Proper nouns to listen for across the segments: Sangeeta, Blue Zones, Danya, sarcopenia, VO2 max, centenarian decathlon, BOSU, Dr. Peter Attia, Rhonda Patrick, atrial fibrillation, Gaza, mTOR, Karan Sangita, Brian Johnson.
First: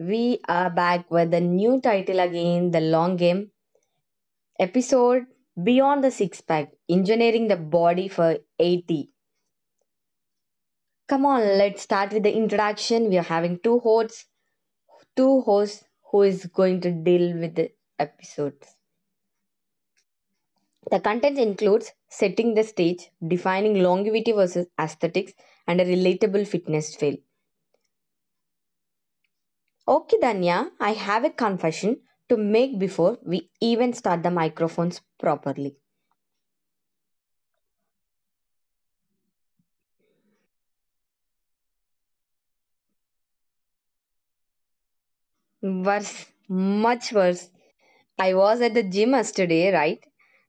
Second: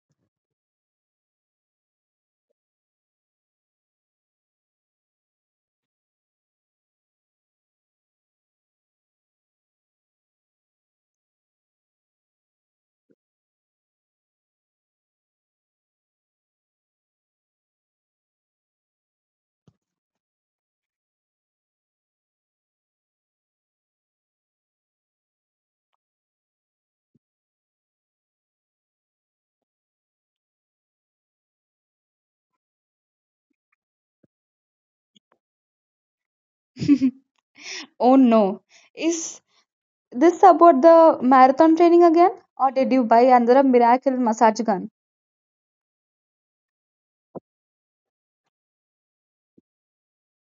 We are back with a new title again: The Long Game, episode Beyond the Six Pack: Engineering the Body for 80. Come on, let's start with the introduction. We are having two hosts who is going to deal with the episode. The content includes setting the stage, defining longevity versus aesthetics, and a relatable fitness fail. Okay, Danya, I have a confession to make before we even start the microphones properly. Oh no. Is this about the marathon training again? Or did you buy another miracle massage gun? Worse, much worse. I was at the gym yesterday, right?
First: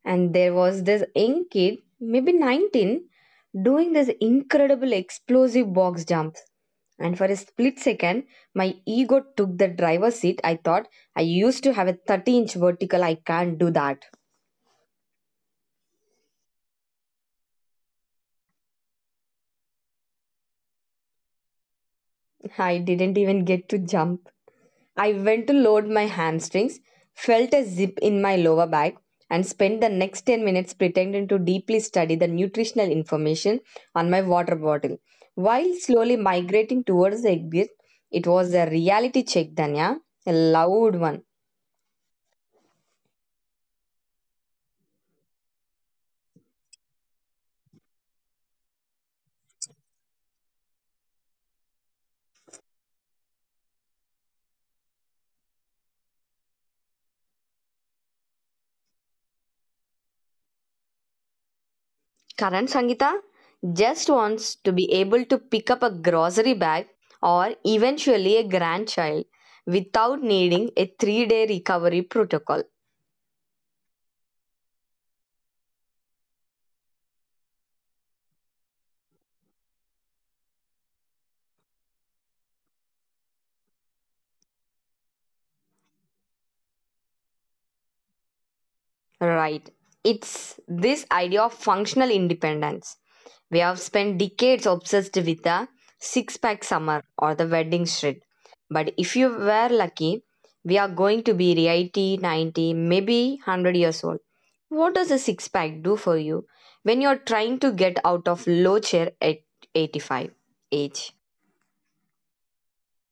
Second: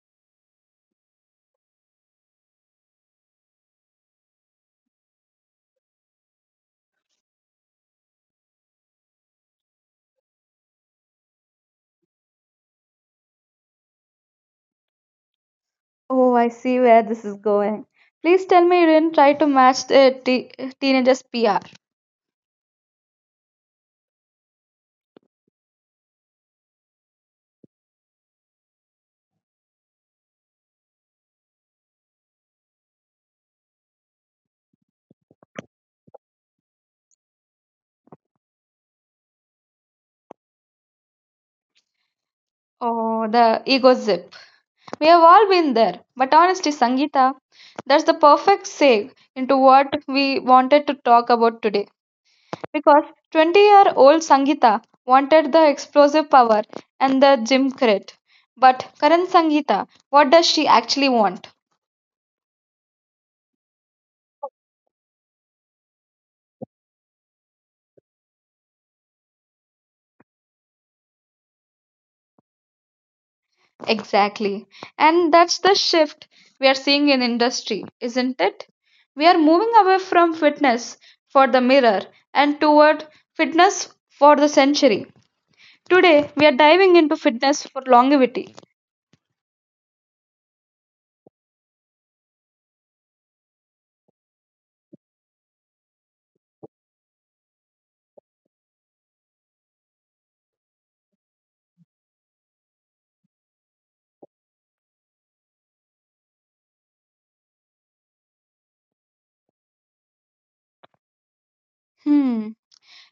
And there was this young kid, maybe 19, doing this incredible explosive box jumps. And for a split second, my ego took the driver's seat. I thought I used to have a 30-inch vertical. I can't do that. Oh, I see where this is going. Please tell me you didn't try to match the teenager's PR. I didn't even get to jump. I went to load my hamstrings, felt a zip in my lower back, and spent the next 10 minutes pretending to deeply study the nutritional information on my water bottle. While slowly migrating towards the exit, it was a reality check, Danya, a loud one. Oh, the ego zip. We have all been there. But honestly, Sangeeta, that's the perfect segue into what we wanted to talk about today because 20-year-old Sangeeta wanted the explosive power and the gym crit. But current Sangeeta, what does she actually want? Karan Sangita just wants to be able to pick up a grocery bag or eventually a grandchild without needing a 3 day recovery protocol. Exactly. And that's the shift we are seeing in industry, isn't it? We are moving away from fitness for the mirror and toward fitness for the century. Today, we are diving into fitness for longevity. Right. It's this idea of functional independence. We have spent decades obsessed with the six pack summer or the wedding shred. But if you were lucky, we are going to be 80, 90, maybe 100 years old. What does a six pack do for you when you're trying to get out of low chair at 85 age? Hmm,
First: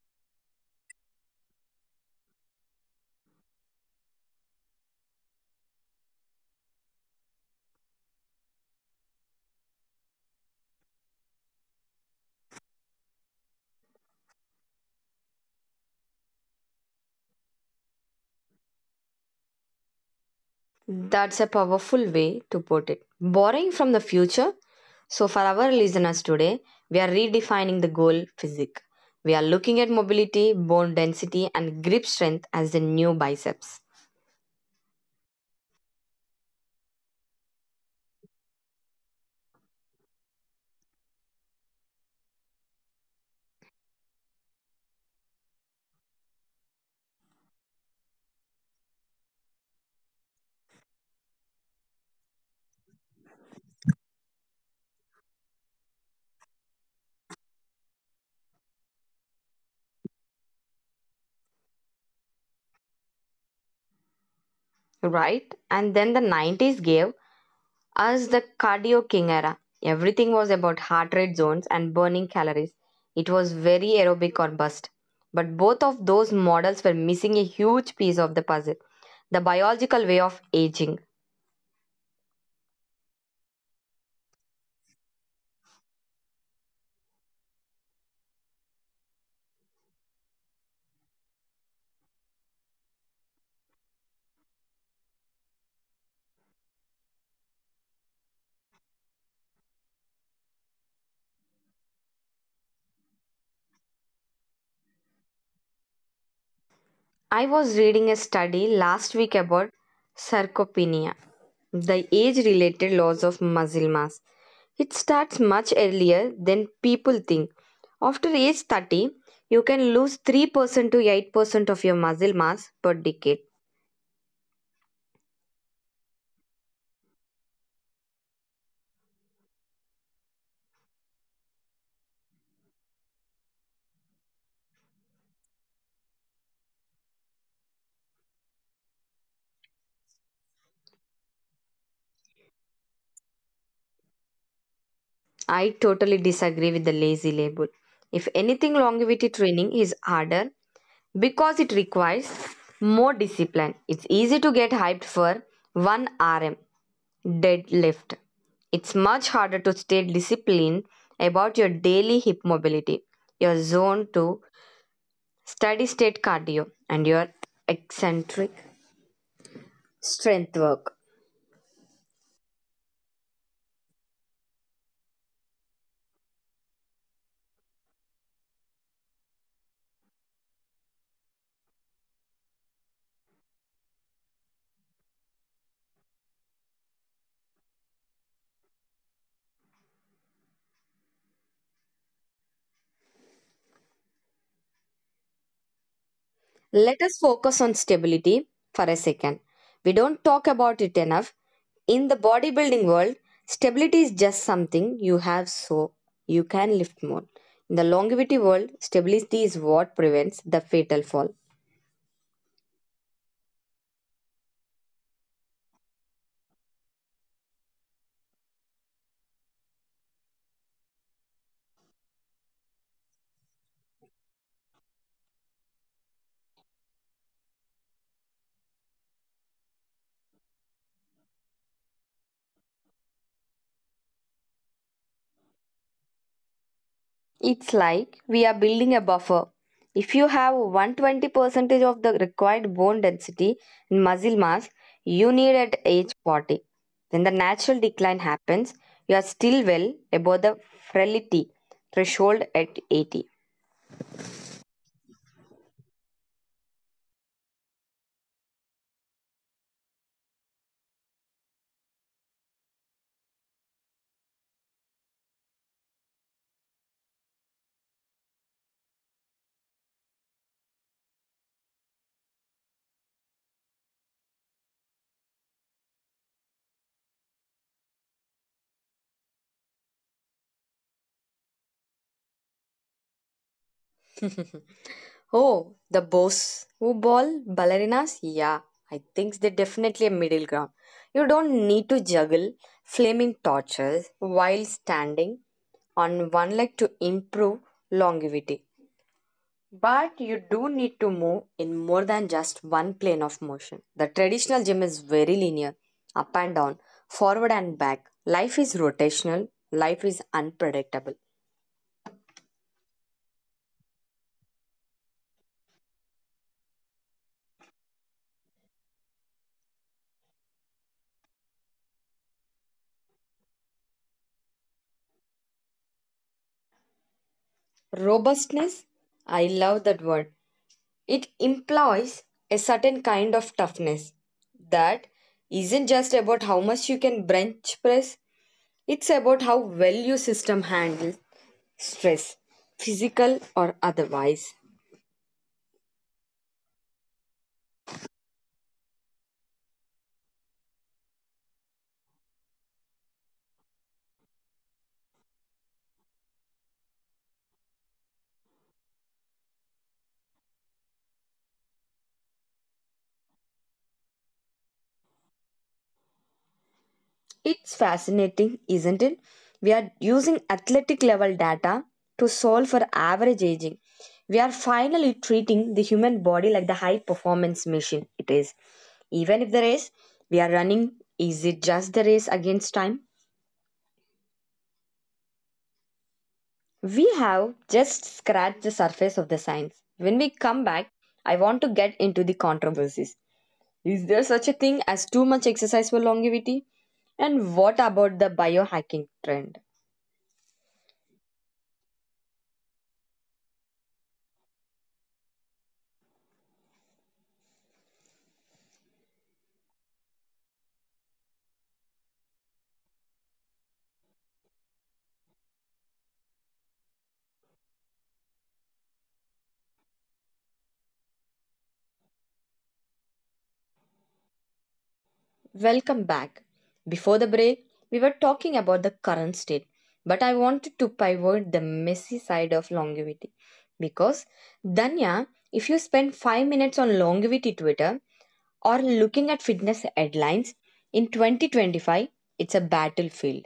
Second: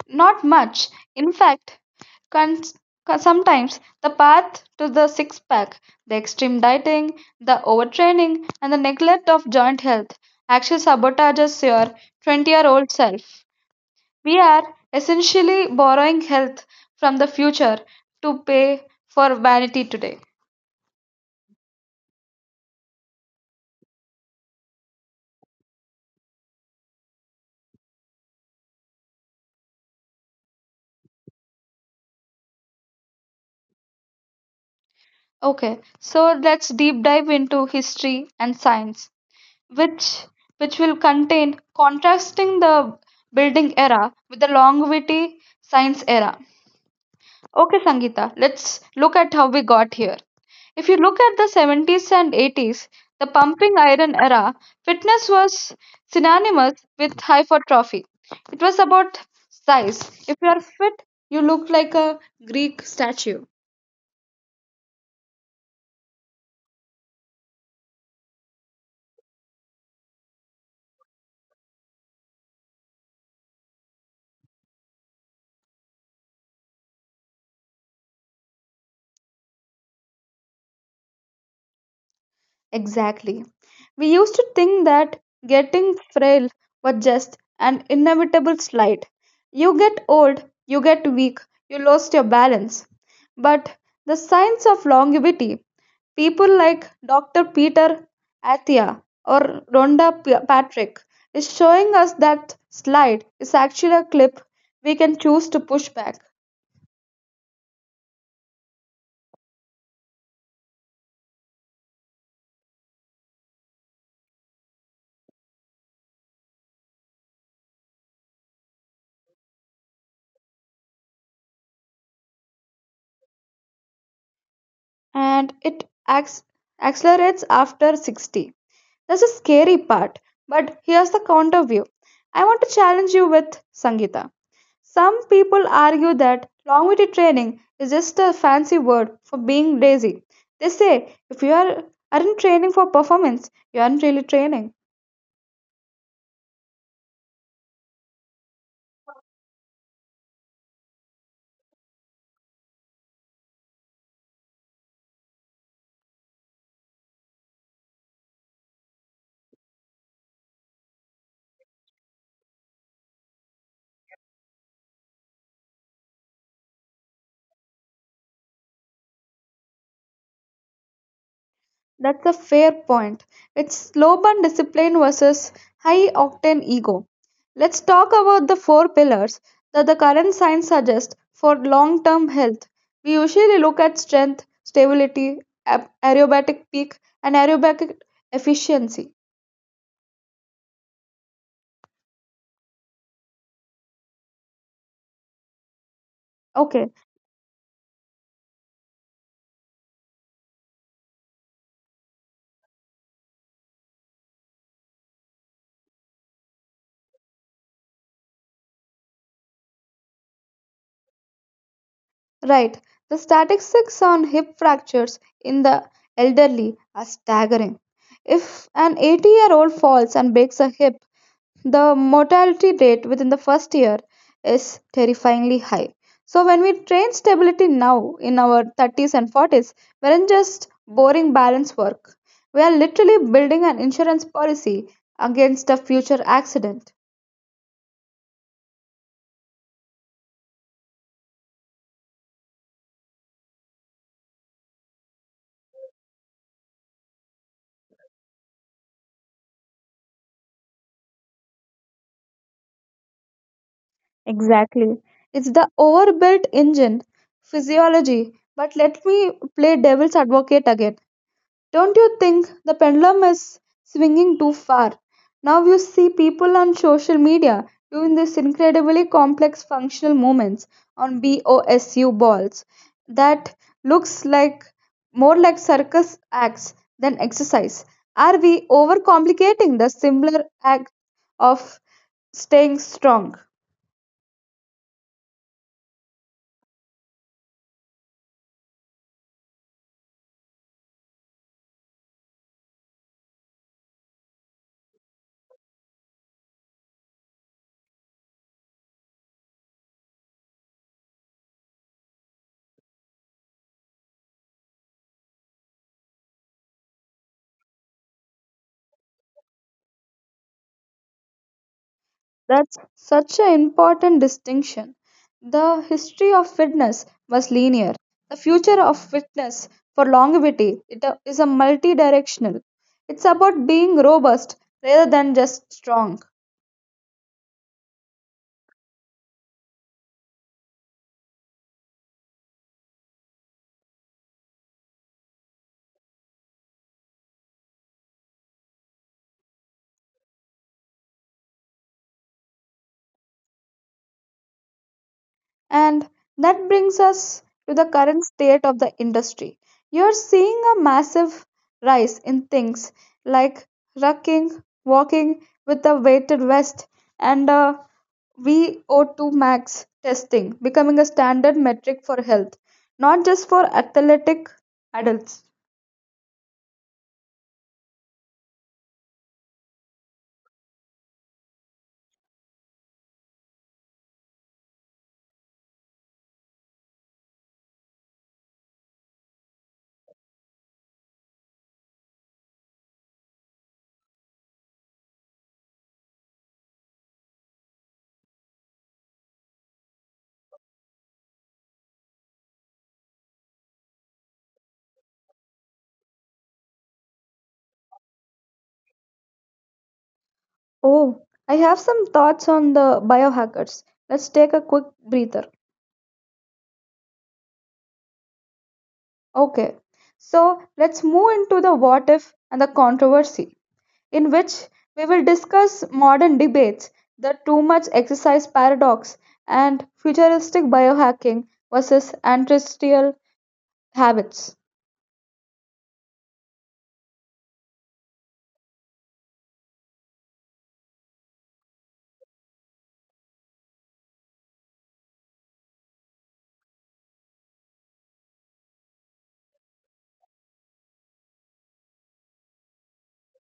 not much. In fact, Con- sometimes the path to the six pack, the extreme dieting, the overtraining, and the neglect of joint health actually sabotages your 20-year-old self. We are essentially borrowing health from the future to pay for vanity today. That's a powerful way to put it. Borrowing from the future. So, for our listeners today, we are redefining the goal physique. We are looking at mobility, bone density, and grip strength as the new biceps. Okay, so let's deep dive into history and science, which which will contain contrasting the building era with the longevity science era. Okay, Sangeeta, let's look at how we got here. If you look at the '70s and '80s, the pumping iron era, fitness was synonymous with hypertrophy. It was about size. If you are fit, you look like a Greek statue. Right? And then the 90s gave us the cardio king era. Everything was about heart rate zones and burning calories. It was very aerobic or bust. But both of those models were missing a huge piece of the puzzle: the biological way of aging. Exactly. We used to think that getting frail was just an inevitable slide. You get old, you get weak, you lost your balance. But the science of longevity, people like Dr. Peter Attia or Rhonda Patrick, is showing us that slide is actually a clip we can choose to push back. I was reading a study last week about sarcopenia, the age related loss of muscle mass. It starts much earlier than people think. After age 30, you can lose 3% to 8% of your muscle mass per decade. And it acts accelerates after 60. That's the scary part. But here's the counter view. I want to challenge you with Sangeeta. Some people argue that longevity training is just a fancy word for being lazy. They say if aren't training for performance, you aren't really training. I totally disagree with the lazy label. If anything, longevity training is harder because it requires more discipline. It's easy to get hyped for 1 RM deadlift. It's much harder to stay disciplined about your daily hip mobility, your zone 2 steady state cardio, and your eccentric strength work. That's a fair point. It's slow burn discipline versus high octane ego. Let's talk about the four pillars that the current science suggests for long term health. We usually look at strength, stability, aerobatic peak, and aerobatic efficiency. Okay, Let us focus on stability for a second. We don't talk about it enough. In the bodybuilding world, stability is just something you have so you can lift more. In the longevity world, stability is what prevents the fatal fall. right. The statistics on hip fractures in the elderly are staggering. If an 80-year-old falls and breaks a hip, the mortality rate within the first year is terrifyingly high. So, when we train stability now in our 30s and 40s, we aren't just boring balance work. We are literally building an insurance policy against a future accident. It's like we are building a buffer. If you have 120% of the required bone density and muscle mass you need at age 40, when the natural decline happens, you are still well above the frailty threshold at 80. Exactly. It's the overbuilt engine physiology. But let me play devil's advocate again. Don't you think the pendulum is swinging too far? Now you see people on social media doing these incredibly complex functional movements on BOSU balls that looks like more like circus acts than exercise. Are we overcomplicating the simpler act of staying strong? Oh, the boss who ball ballerinas? Yeah, I think they're definitely a middle ground. You don't need to juggle flaming torches while standing on one leg to improve longevity. But you do need to move in more than just one plane of motion. The traditional gym is very linear, up and down, forward and back. Life is rotational, life is unpredictable. That's such an important distinction. The history of fitness was linear. The future of fitness for longevity is a multi-directional. It's about being robust rather than just strong. Robustness, I love that word. It implies a certain kind of toughness that isn't just about how much you can bench press; it's about how well your system handles stress, physical or otherwise. And that brings us to the current state of the industry. You're seeing a massive rise in things like rucking, walking with a weighted vest, and a VO2 max testing becoming a standard metric for health, not just for athletic adults. It's fascinating, isn't it? We are using athletic level data to solve for average aging. We are finally treating the human body like the high performance machine it is. Even if the race we are running is it just the race against time? We have just scratched the surface of the science. When we come back, I want to get into the controversies. Is there such a thing as too much exercise for longevity? And what about the biohacking trend? Oh, I have some thoughts on the biohackers. Let's take a quick breather. Okay, so let's move into the what if and the controversy, in which we will discuss modern debates, the too much exercise paradox, and futuristic biohacking versus ancestral habits. Welcome back. Before the break, we were talking about the current state, but I wanted to pivot the messy side of longevity. Because, Danya, if you spend 5 minutes on longevity Twitter, or looking at fitness headlines in 2025, it's a battlefield.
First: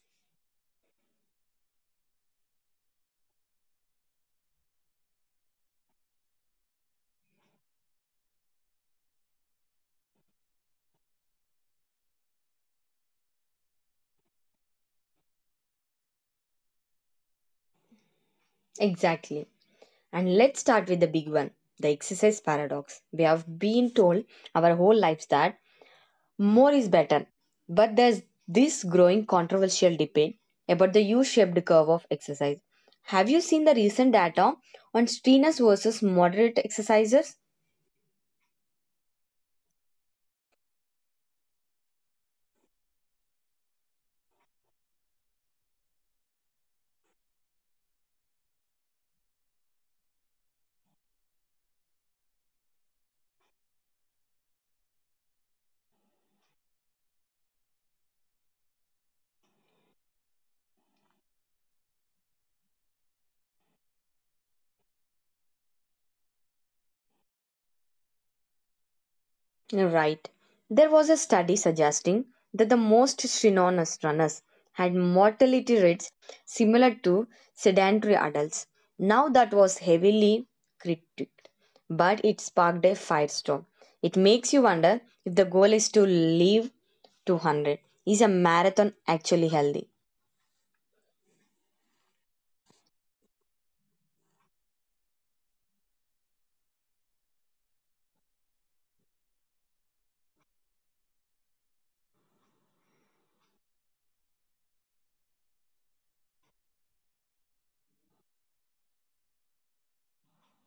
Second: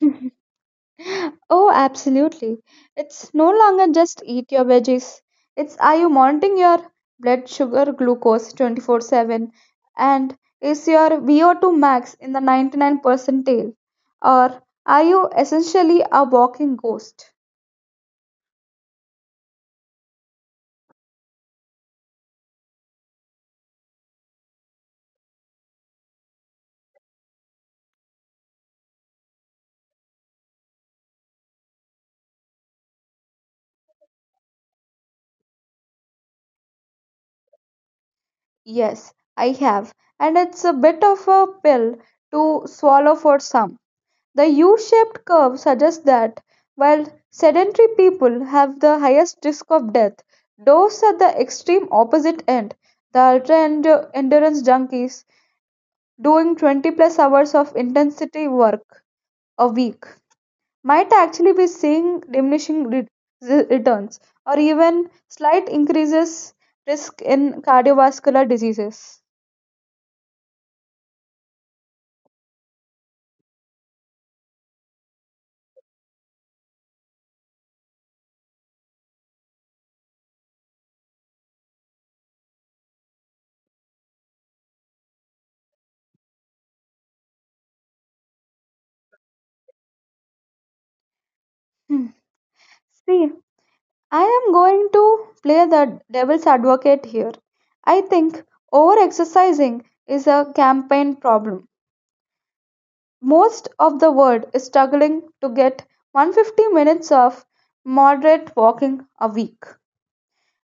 Oh, absolutely. It's no longer just eat your veggies. It's are you monitoring your blood sugar glucose 24/7 and is your VO2 max in the 99 percentile or are you essentially a walking ghost? Exactly. And let's start with the big one, the exercise paradox. We have been told our whole lives that more is better, but there's this growing controversial debate about the U-shaped curve of exercise. Have you seen the recent data on strenuous versus moderate exercisers? Yes, I have and it's a bit of a pill to swallow for some. The U-shaped curve suggests that, while sedentary people have the highest risk of death, those at the extreme opposite end, the ultra-endurance junkies doing 20 plus hours of intensity work a week, might actually be seeing diminishing returns or even slight increases risk in cardiovascular diseases. Right. There was a study suggesting that the most synonymous runners had mortality rates similar to sedentary adults. Now, that was heavily critiqued, but it sparked a firestorm. It makes you wonder, if the goal is to live 200, is a marathon actually healthy? Hmm. See, I am going to play the devil's advocate here. I think over exercising is a campaign problem. Most of the world is struggling to get 150 minutes of moderate walking a week.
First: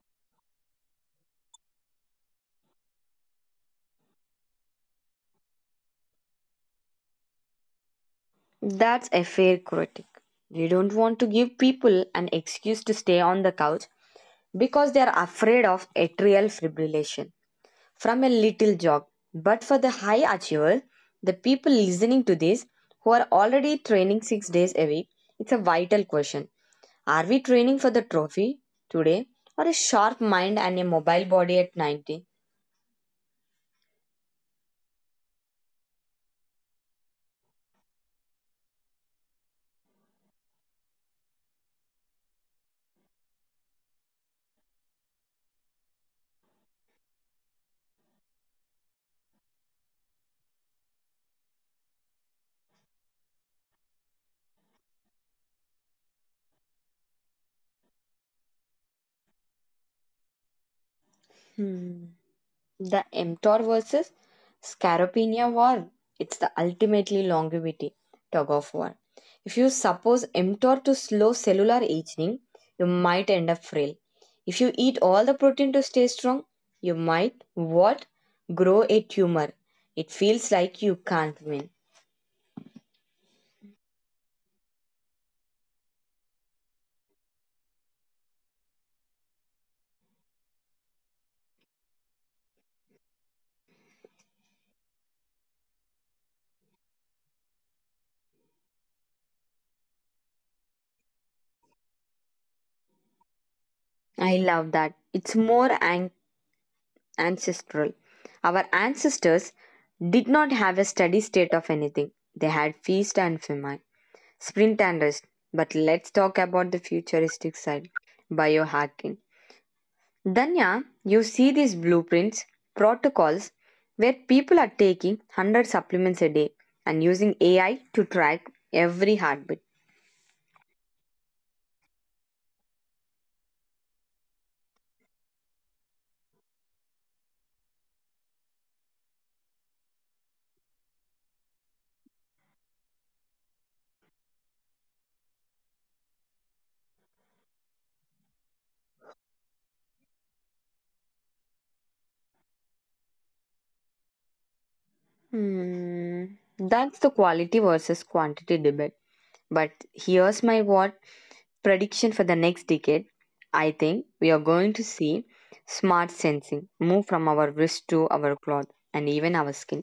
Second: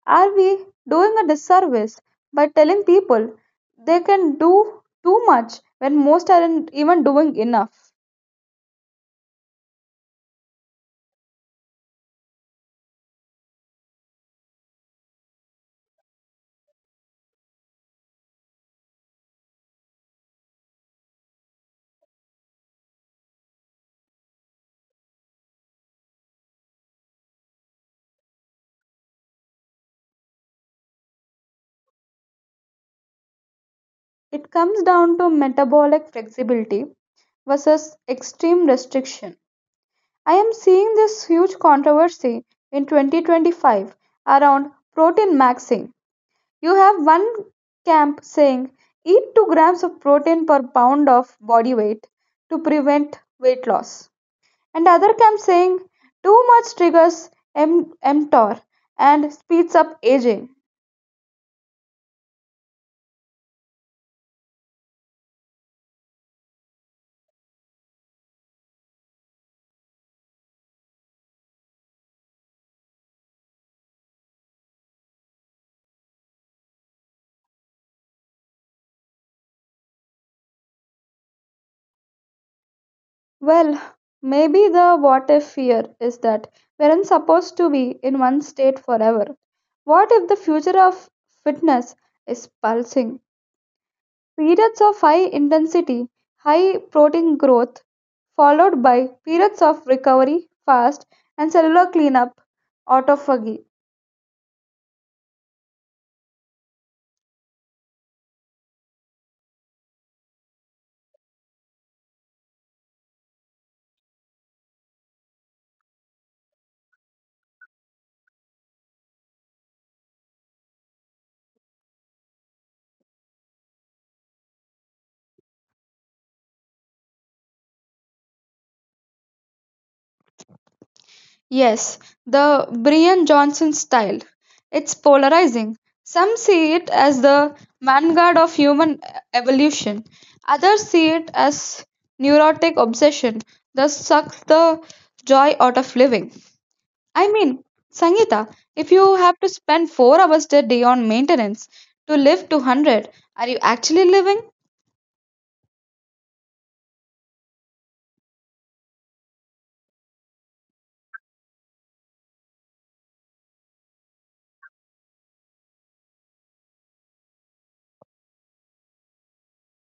Are we doing a disservice by telling people they can do too much when most aren't even doing enough? That's a fair critic. We don't want to give people an excuse to stay on the couch because they are afraid of atrial fibrillation from a little jog. But for the high achiever, the people listening to this who are already training 6 days a week, it's a vital question. Are we training for the trophy today, or a sharp mind and a mobile body at 90? It comes down to metabolic flexibility versus extreme restriction. I am seeing this huge controversy in 2025 around protein maxing. You have one camp saying eat 2 grams of protein per pound of body weight to prevent weight loss, and other camp saying too much triggers mTOR and speeds up aging. Hmm. The mTOR versus Scaropenia war, it's the ultimately longevity tug of war. If you suppose mTOR to slow cellular aging, you might end up frail. If you eat all the protein to stay strong, you might what? Grow a tumor. It feels like you can't win. Well, maybe the what if fear is that we aren't supposed to be in one state forever. What if the future of fitness is pulsing periods of high intensity, high protein growth, followed by periods of recovery, fast, and cellular cleanup, autophagy. I love that. It's more ancestral. Our ancestors did not have a steady state of anything. They had feast and famine. Sprint and rest. But let's talk about the futuristic side: biohacking. Danya, you see these blueprints, protocols where people are taking 100 supplements a day and using AI to track every heartbeat. Yes, the Brian Johnson style. It's polarizing. Some see it as the vanguard of human evolution, others see it as neurotic obsession that sucks the joy out of living. I mean, Sangeeta, if you have to spend 4 hours a day on maintenance to live to 100, are you actually living? Hmm, that's the quality versus quantity debate. But here's my what prediction for the next decade. I think we are going to see smart sensing move from our wrist to our cloth and even our skin.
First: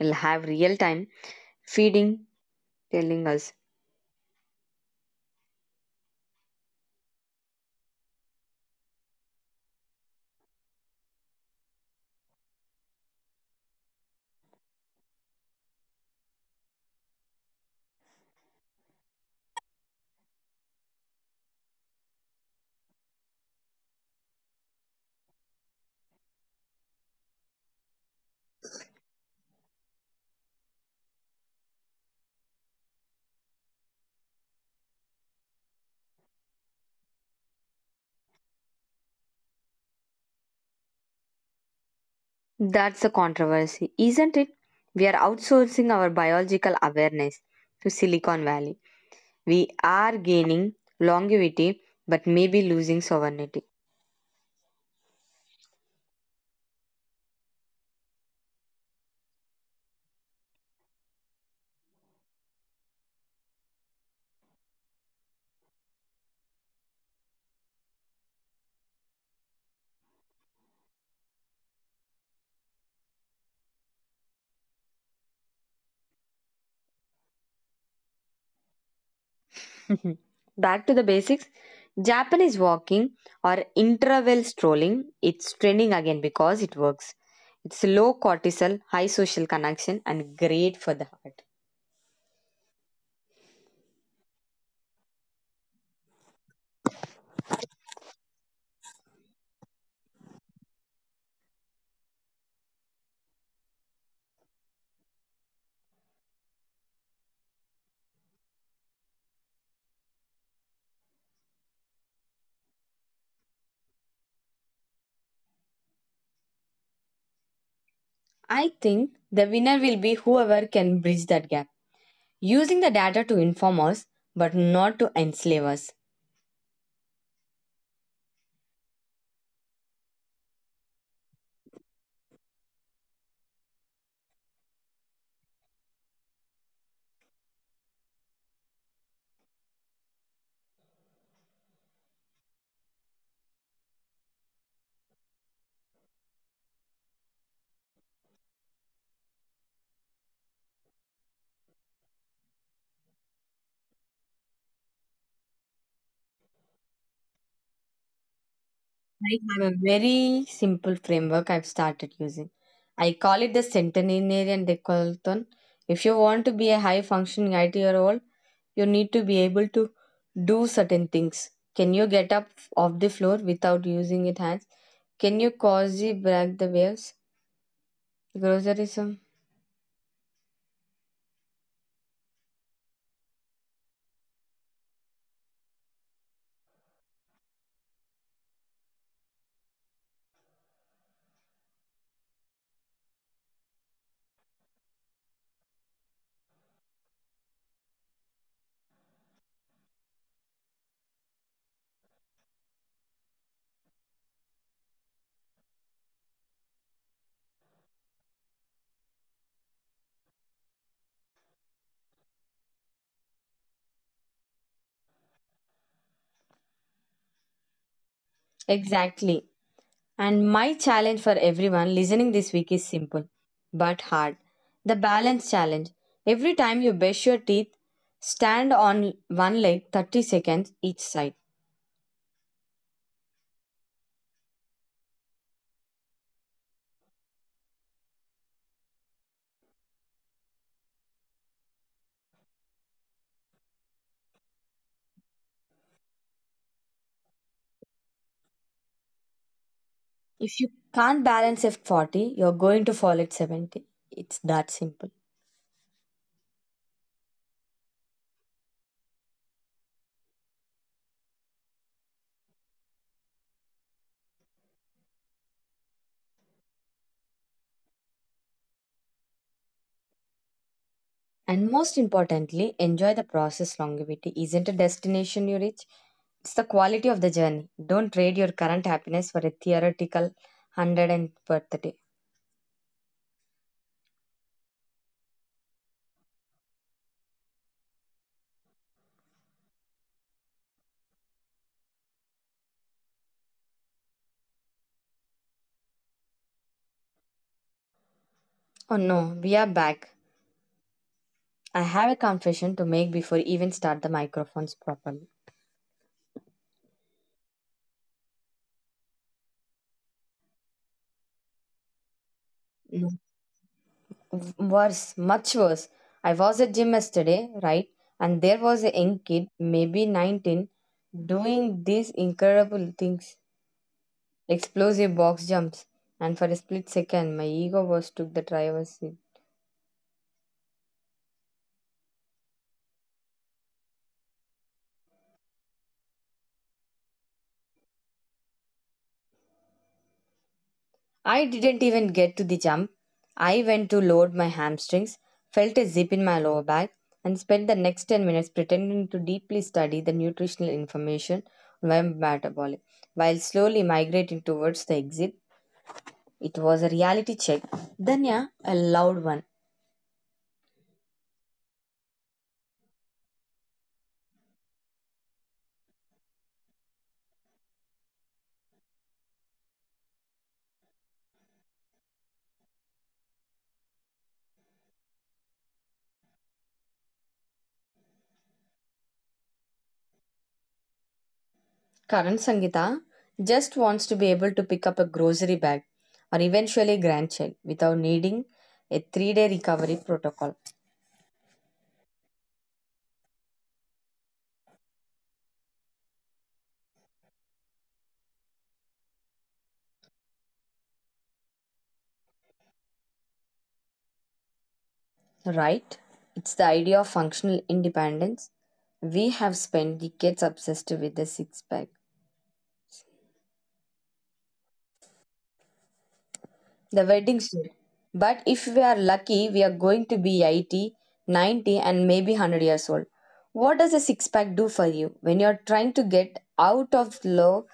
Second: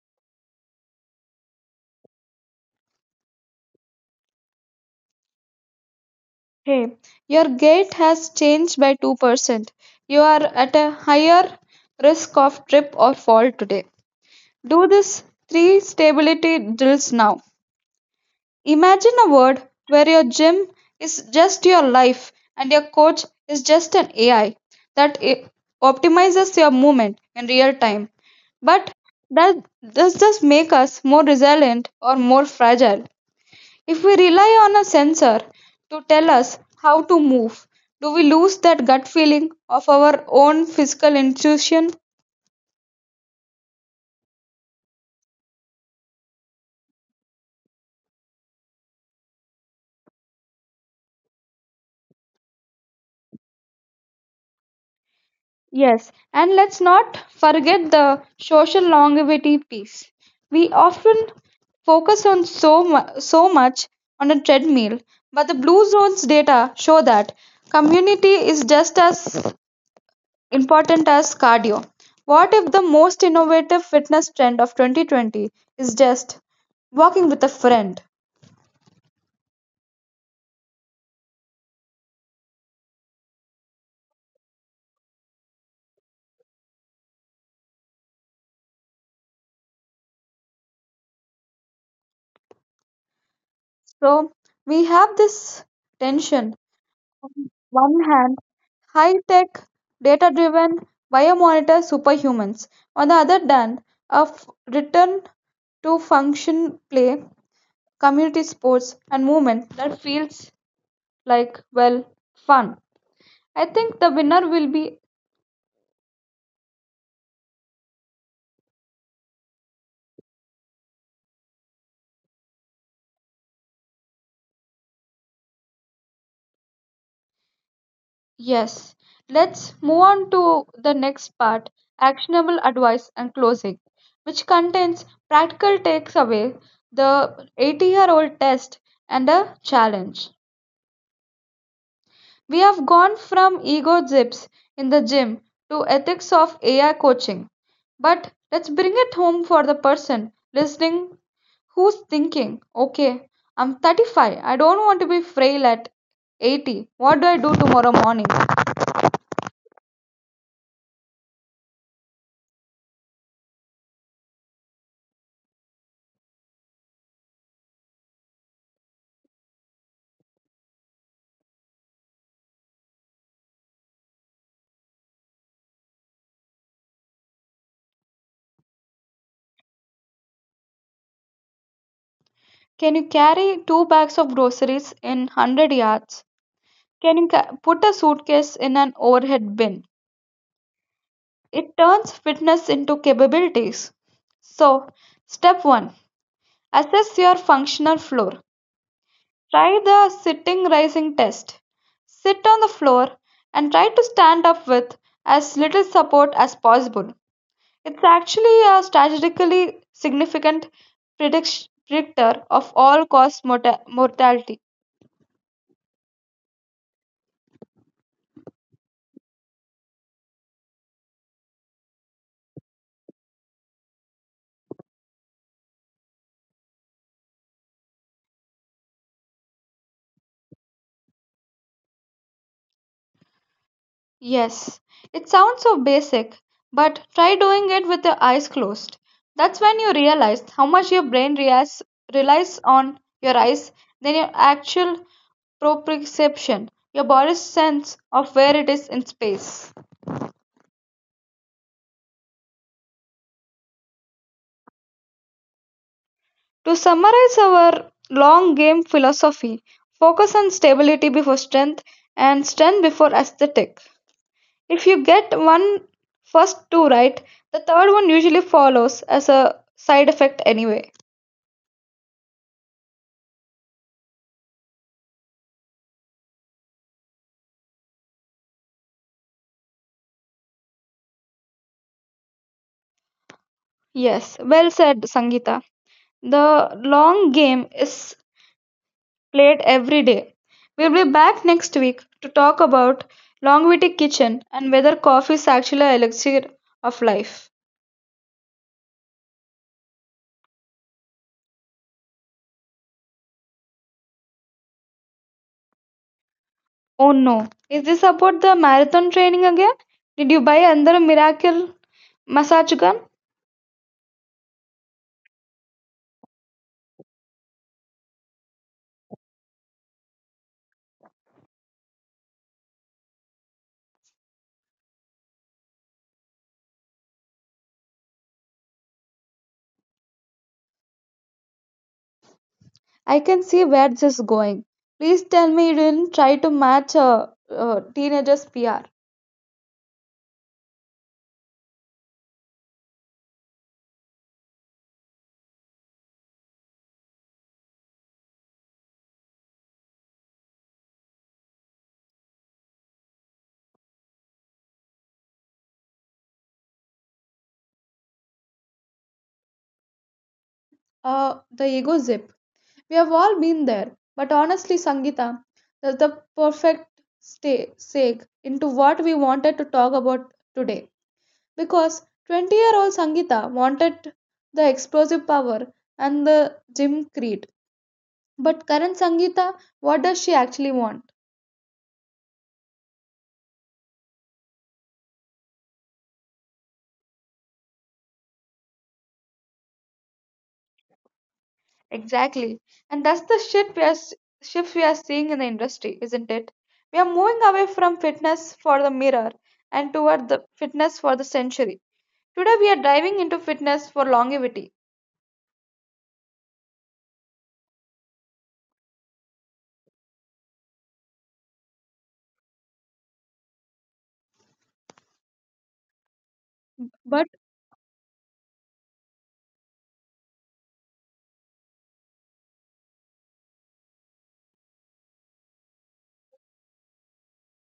Will have real time feeding telling us. Hey, your gait has changed by 2%. You are at a higher risk of trip or fall today. Do this three stability drills now. Imagine a world where your gym is just your life and your coach is just an AI that optimizes your movement in real time. But that does this make us more resilient or more fragile? If we rely on a sensor to tell us how to move, do we lose that gut feeling of our own physical intuition? That's the controversy, isn't it? We are outsourcing our biological awareness to Silicon Valley. We are gaining longevity but maybe losing sovereignty. Yes, and let's not forget the social longevity piece. We often focus on so much on a treadmill, but the Blue Zones data show that community is just as important as cardio. What if the most innovative fitness trend of 2020 is just walking with a friend? Back to the basics. Japanese walking, or interval strolling, it's trending again because it works. It's low cortisol, high social connection, and great for the heart. So we have this tension one hand, high tech, data driven biomonitor superhumans. On the other hand, return to function play, community sports, and movement that feels like, well, fun. I think the winner will be I think the winner will be whoever can bridge that gap, using the data to inform us but not to enslave us. yes. Let's move on to the next part actionable advice and closing, which contains practical takes away the 80-year-old test and a challenge. We have gone from ego zips in the gym to ethics of AI coaching. But let's bring it home for the person listening who's thinking, okay, I'm 35, I don't want to be frail at 80. What do I do tomorrow morning? I have a very simple framework I've started using. I call it the centenarian decathlon. If you want to be a high functioning IT role, you need to be able to do certain things. Can you get up off the floor without using your hands? Can you cause the break the waves? Grocerism? Can you carry two bags of groceries in 100 yards? Can you put a suitcase in an overhead bin? It turns fitness into capabilities. So, step 1, assess your functional floor. Try the sitting rising test. Sit on the floor and try to stand up with as little support as possible. It's actually a statistically significant predictor of all cause mortality. Exactly. And my challenge for everyone listening this week is simple but hard. The balance challenge. Every time you brush your teeth, stand on one leg 30 seconds each side. Yes, it sounds so basic, but try doing it with your eyes closed. That's when you realize how much your relies on your eyes than your actual proprioception, your body's sense of where it is in space. If you can't balance at 40, you're going to fall at 70. It's that simple. To summarize our long game philosophy, focus on stability before strength and strength before aesthetic. If you get one first two right, the third one usually follows as a side effect anyway. And most importantly, enjoy the process. Longevity isn't a destination you reach, it's the quality of the journey. Don't trade your current happiness for a theoretical 100th birthday. Yes, well said, Sangeeta. The long game is played every day. We'll be back next week to talk about longevity kitchen and whether coffee is actually an elixir of life. Oh no, we are back. I have a confession to make before even start the microphones properly. Oh no, is this about the marathon training again? Did you buy another miracle massage gun? Mm. Worse, much worse. I was at gym yesterday, right? And there was a young kid, maybe 19, doing these incredible things. Explosive box jumps. And for a split second, my ego was took the driver's seat. I can see where this is going. Please tell me you didn't try to match a teenager's PR. I didn't even get to the jump. I went to load my hamstrings, felt a zip in my lower back, and spent the next 10 minutes pretending to deeply study the nutritional information on my metabolic while slowly migrating towards the exit. It was a reality check, then, yeah, a loud one. The ego zip. We have all been there. But honestly, Sangeeta, that's the perfect segue into what we wanted to talk about today. Because 20-year-old Sangeeta wanted the explosive power and the gym creed. But current Sangeeta, what does she actually want? Current Sangita just wants to be able to pick up a grocery bag or eventually a grandchild without needing a 3 day recovery protocol. Exactly. And that's the shit we are, s- shift we are seeing in the industry, isn't it? We are moving away from fitness for the mirror and toward the fitness for the century. Today we are diving into fitness for longevity. Right? It's the idea of functional independence. We have spent decades obsessed with the six pack, the But wedding suit. But if we are lucky, we are going to be 80, 90, and maybe 100 years old. What does a six pack do for you when you're trying to get out of low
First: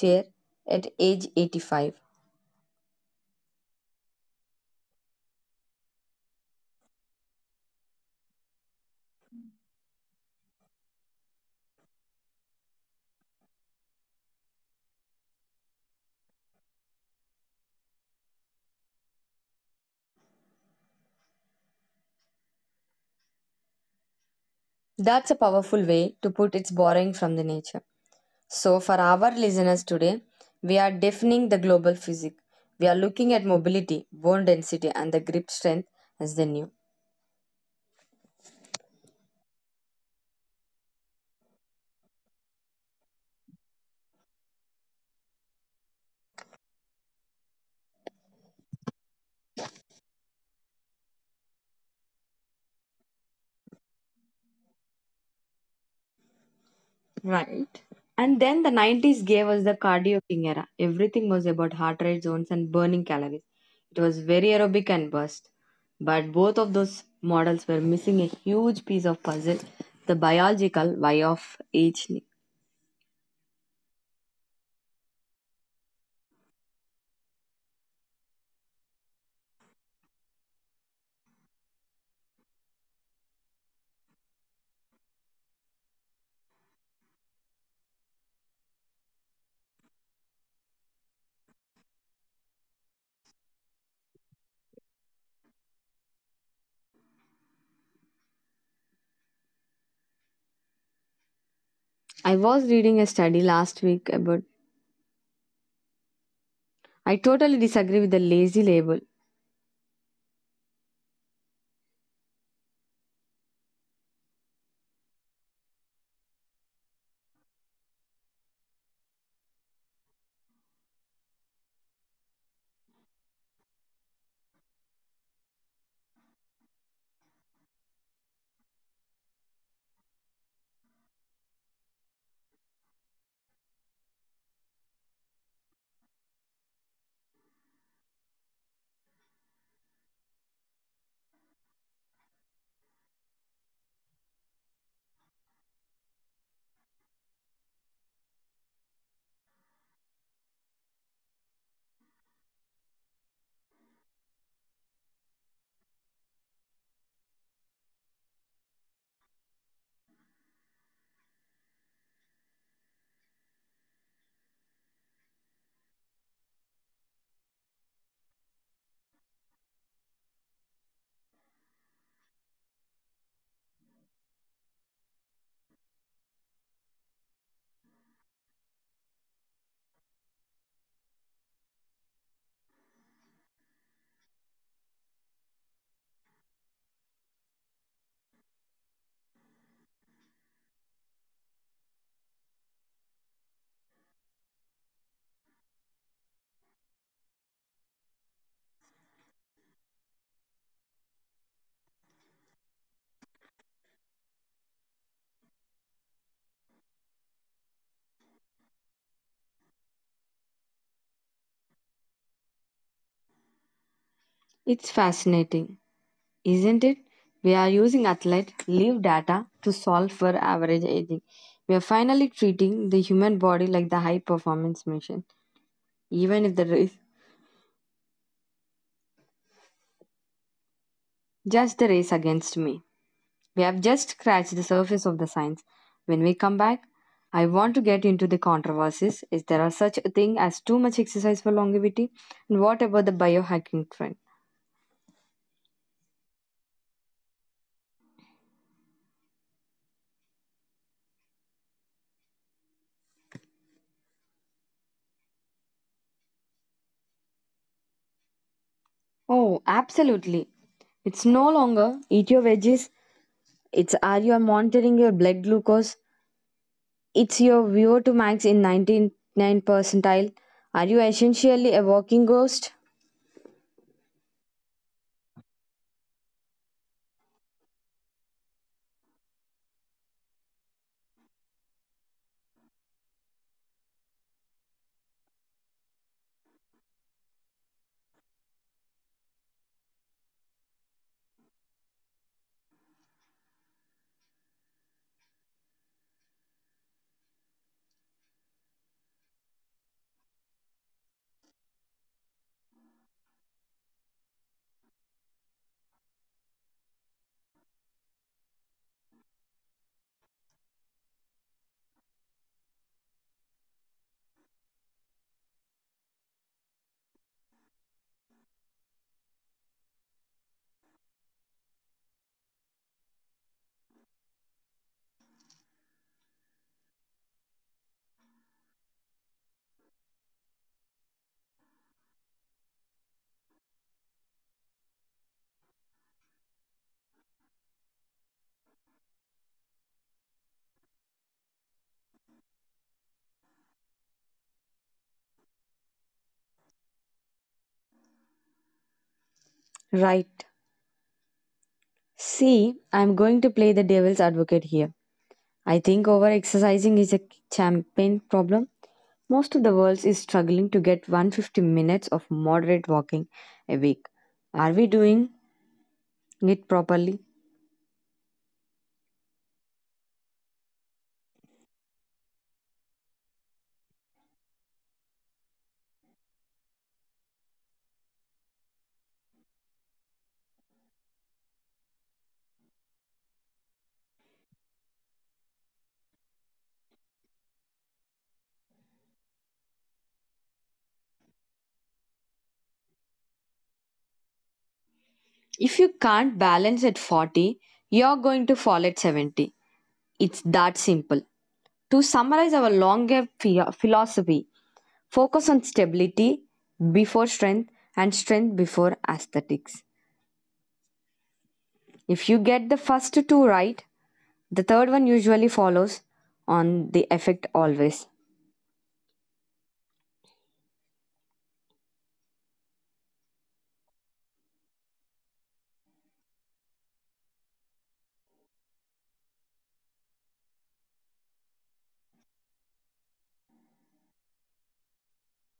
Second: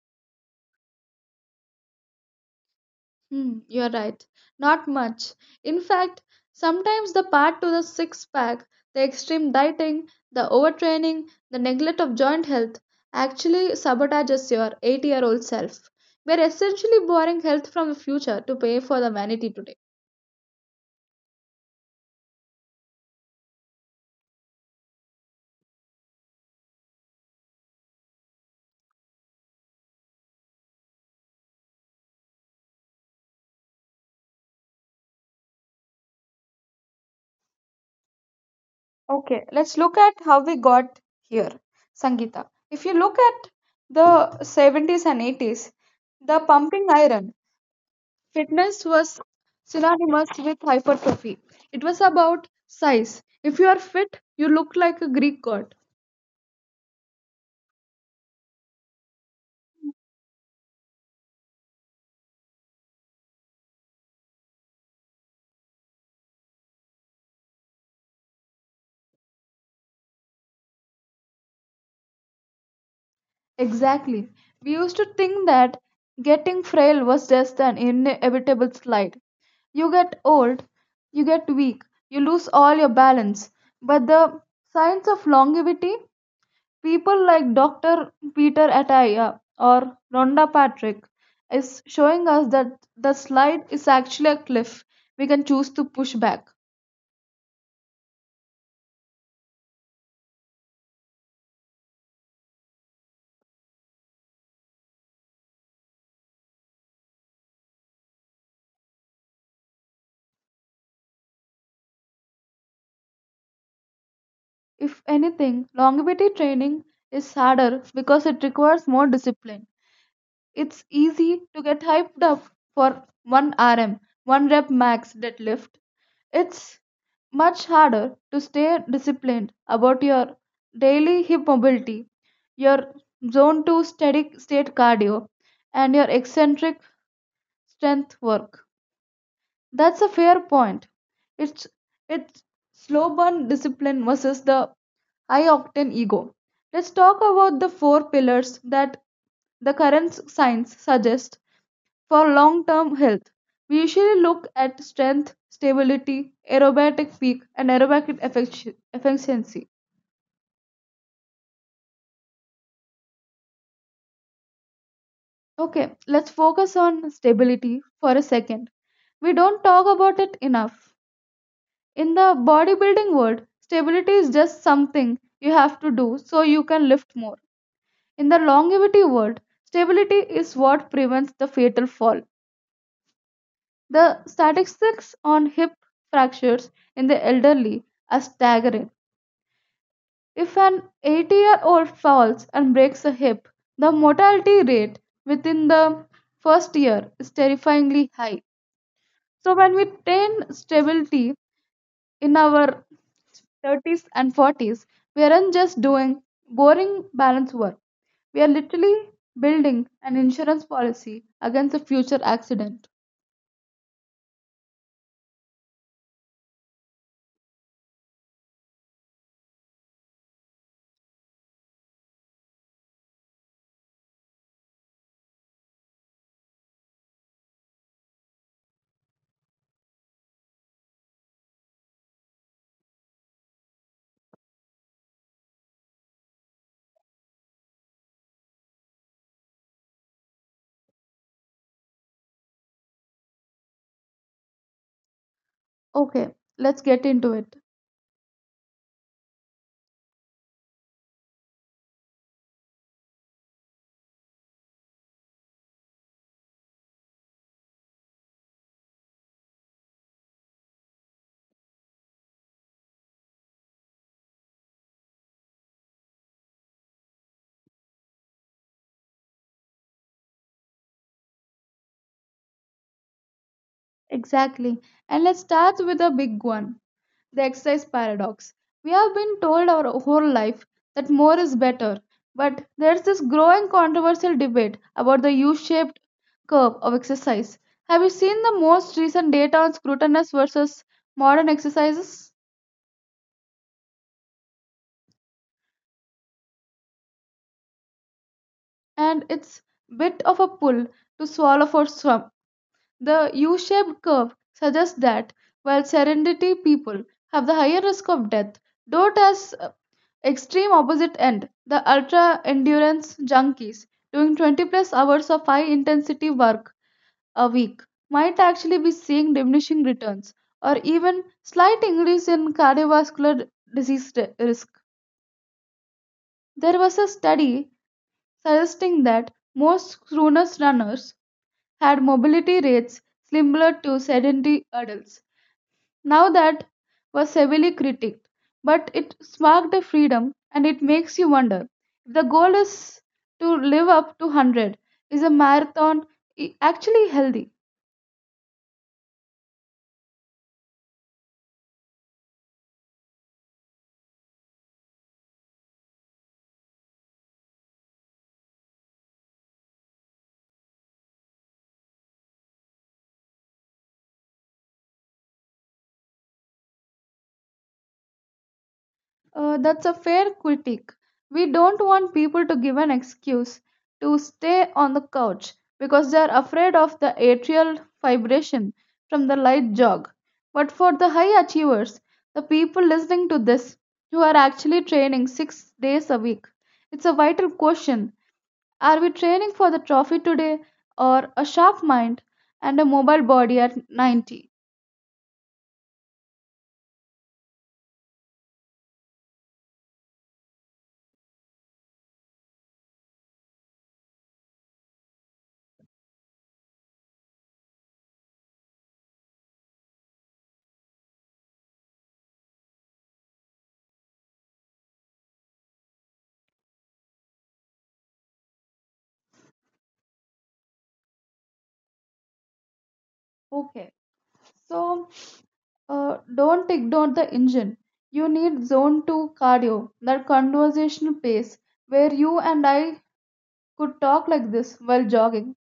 chair at age 85? hmm, you're right. Not much. In fact, sometimes the path to the six pack, the extreme dieting, the overtraining, the neglect of joint health actually sabotages your 8-year-old self. We're essentially borrowing health from the future to pay for the vanity today. That's a powerful way to put its borrowing from the nature. So, for our listeners today, we are defining the global physics. We are looking at mobility, bone density, and the grip strength as the new. Okay, let's look at how we got here, Sangeeta. If you look at the '70s and '80s, the pumping iron fitness was synonymous with hypertrophy. It was about size. If you are fit, you look like a Greek god. Right. And then the 90s gave us the cardio king era. Everything was about heart rate zones and burning calories. It was very aerobic and burst. But both of those models were missing a huge piece of puzzle, the biological why of aging. Exactly. We used to think that getting frail was just an inevitable slide. You get old, you get weak, you lose all your balance. But the science of longevity, people like Dr. Peter Attia or Rhonda Patrick, is showing us that the slide is actually a cliff we can choose to push back. I was reading a study last week about I totally disagree with the lazy label. If anything, longevity training is harder because it requires more discipline. It's easy to get hyped up for 1 RM, 1 rep max deadlift. It's much harder to stay disciplined about your daily hip mobility, your zone 2 steady state cardio, and your eccentric strength work. That's a fair point. It's it's slow burn discipline versus the high octane ego. Let's talk about the four pillars that the current science suggests for long term health. We usually look at strength, stability, aerobatic peak, and efficiency. Okay, let's focus on stability for a second. We don't talk about it enough. In the bodybuilding world, stability is just something you have to do so you can lift more. In the longevity world, stability is what prevents the fatal fall. The statistics on hip fractures in the elderly are staggering. If an 80-year-old falls and breaks a hip, the mortality rate within the first year is terrifyingly high. So, when we train stability in our 30s and 40s, we aren't just doing boring balance work. We are literally building an insurance policy against a future accident. It's fascinating. Isn't it? We are using athlete live data to solve for average aging. We are finally treating the human body like the high performance machine, even if the race just the race against me. We have just scratched the surface of the science. When we come back, I want to get into the controversies. Is there are such a thing as too much exercise for longevity? And what about the biohacking trend? Okay, let's get into it. Oh, absolutely. It's no longer eat your veggies. It's, are you monitoring your blood glucose? It's your VO2 max in 99 percentile. Are you essentially a walking ghost? Exactly. And let's start with a big one, the exercise paradox. We have been told our whole life that more is better, but there's this growing controversial debate about the U shaped curve of exercise. Have you seen the most recent data on scrutinous versus modern exercises? And it's bit of a pull to swallow for some. The U shaped curve suggests that while sedentary people have the higher risk of death, don't as extreme opposite end, the ultra endurance junkies doing 20 plus hours of high intensity work a week might actually be seeing diminishing returns or even slight increase in cardiovascular risk. There was a study suggesting that most crooners runners had mobility rates similar to sedentary adults. Now that was heavily critiqued, but it sparked a freedom and it makes you wonder, if the goal is to live up to 100, is a marathon I- actually healthy? Right. See, I'm going to play the devil's advocate here. I think over exercising is a champagne problem. Most of the world is struggling to get 150 minutes of moderate walking a week. Are we doing it properly? That's a fair critique. We don't want people to give an excuse to stay on the couch because they are afraid of the atrial fibrillation from the light jog. But for the high achievers, the people listening to this who are actually training 6 days a week, it's a vital question. Are we training for the trophy today or a sharp mind and a mobile body at 90? If you can't balance at 40, you're going to fall at 70. It's that simple. To summarize our longer philosophy, focus on stability before strength and strength before aesthetics. If you get the first two right, the third one usually follows on the effect always. Okay. So, don't ignore the engine. You need zone 2 cardio, that conversational pace where you and I could talk like this while jogging.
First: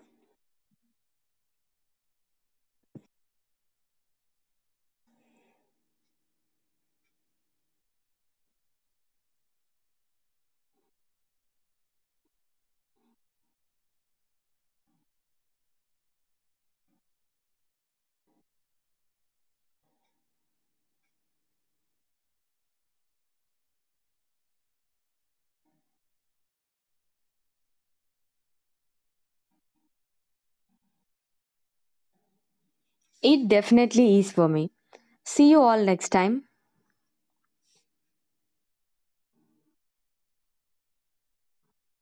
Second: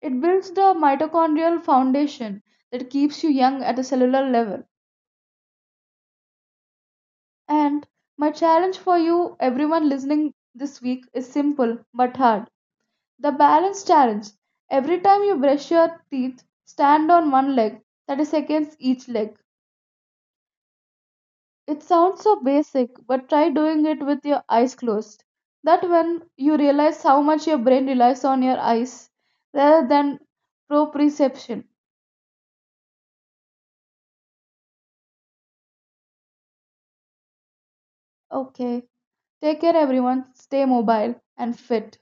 It builds the mitochondrial foundation that keeps you young at a cellular level. And my challenge for you, everyone listening this week, is simple but hard. The balance challenge. Every time you brush your teeth, stand on one leg, 30 seconds each leg. It sounds so basic, but try doing it with your eyes closed. That when you realize how much your brain relies on your eyes rather than proprioception. It definitely is for me. See you all next time. Okay. Take care, everyone. Stay mobile and fit.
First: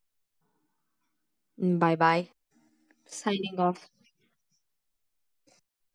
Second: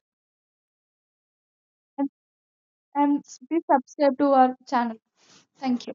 Bye And, bye. and be Signing off. subscribed to our channel. Thank you.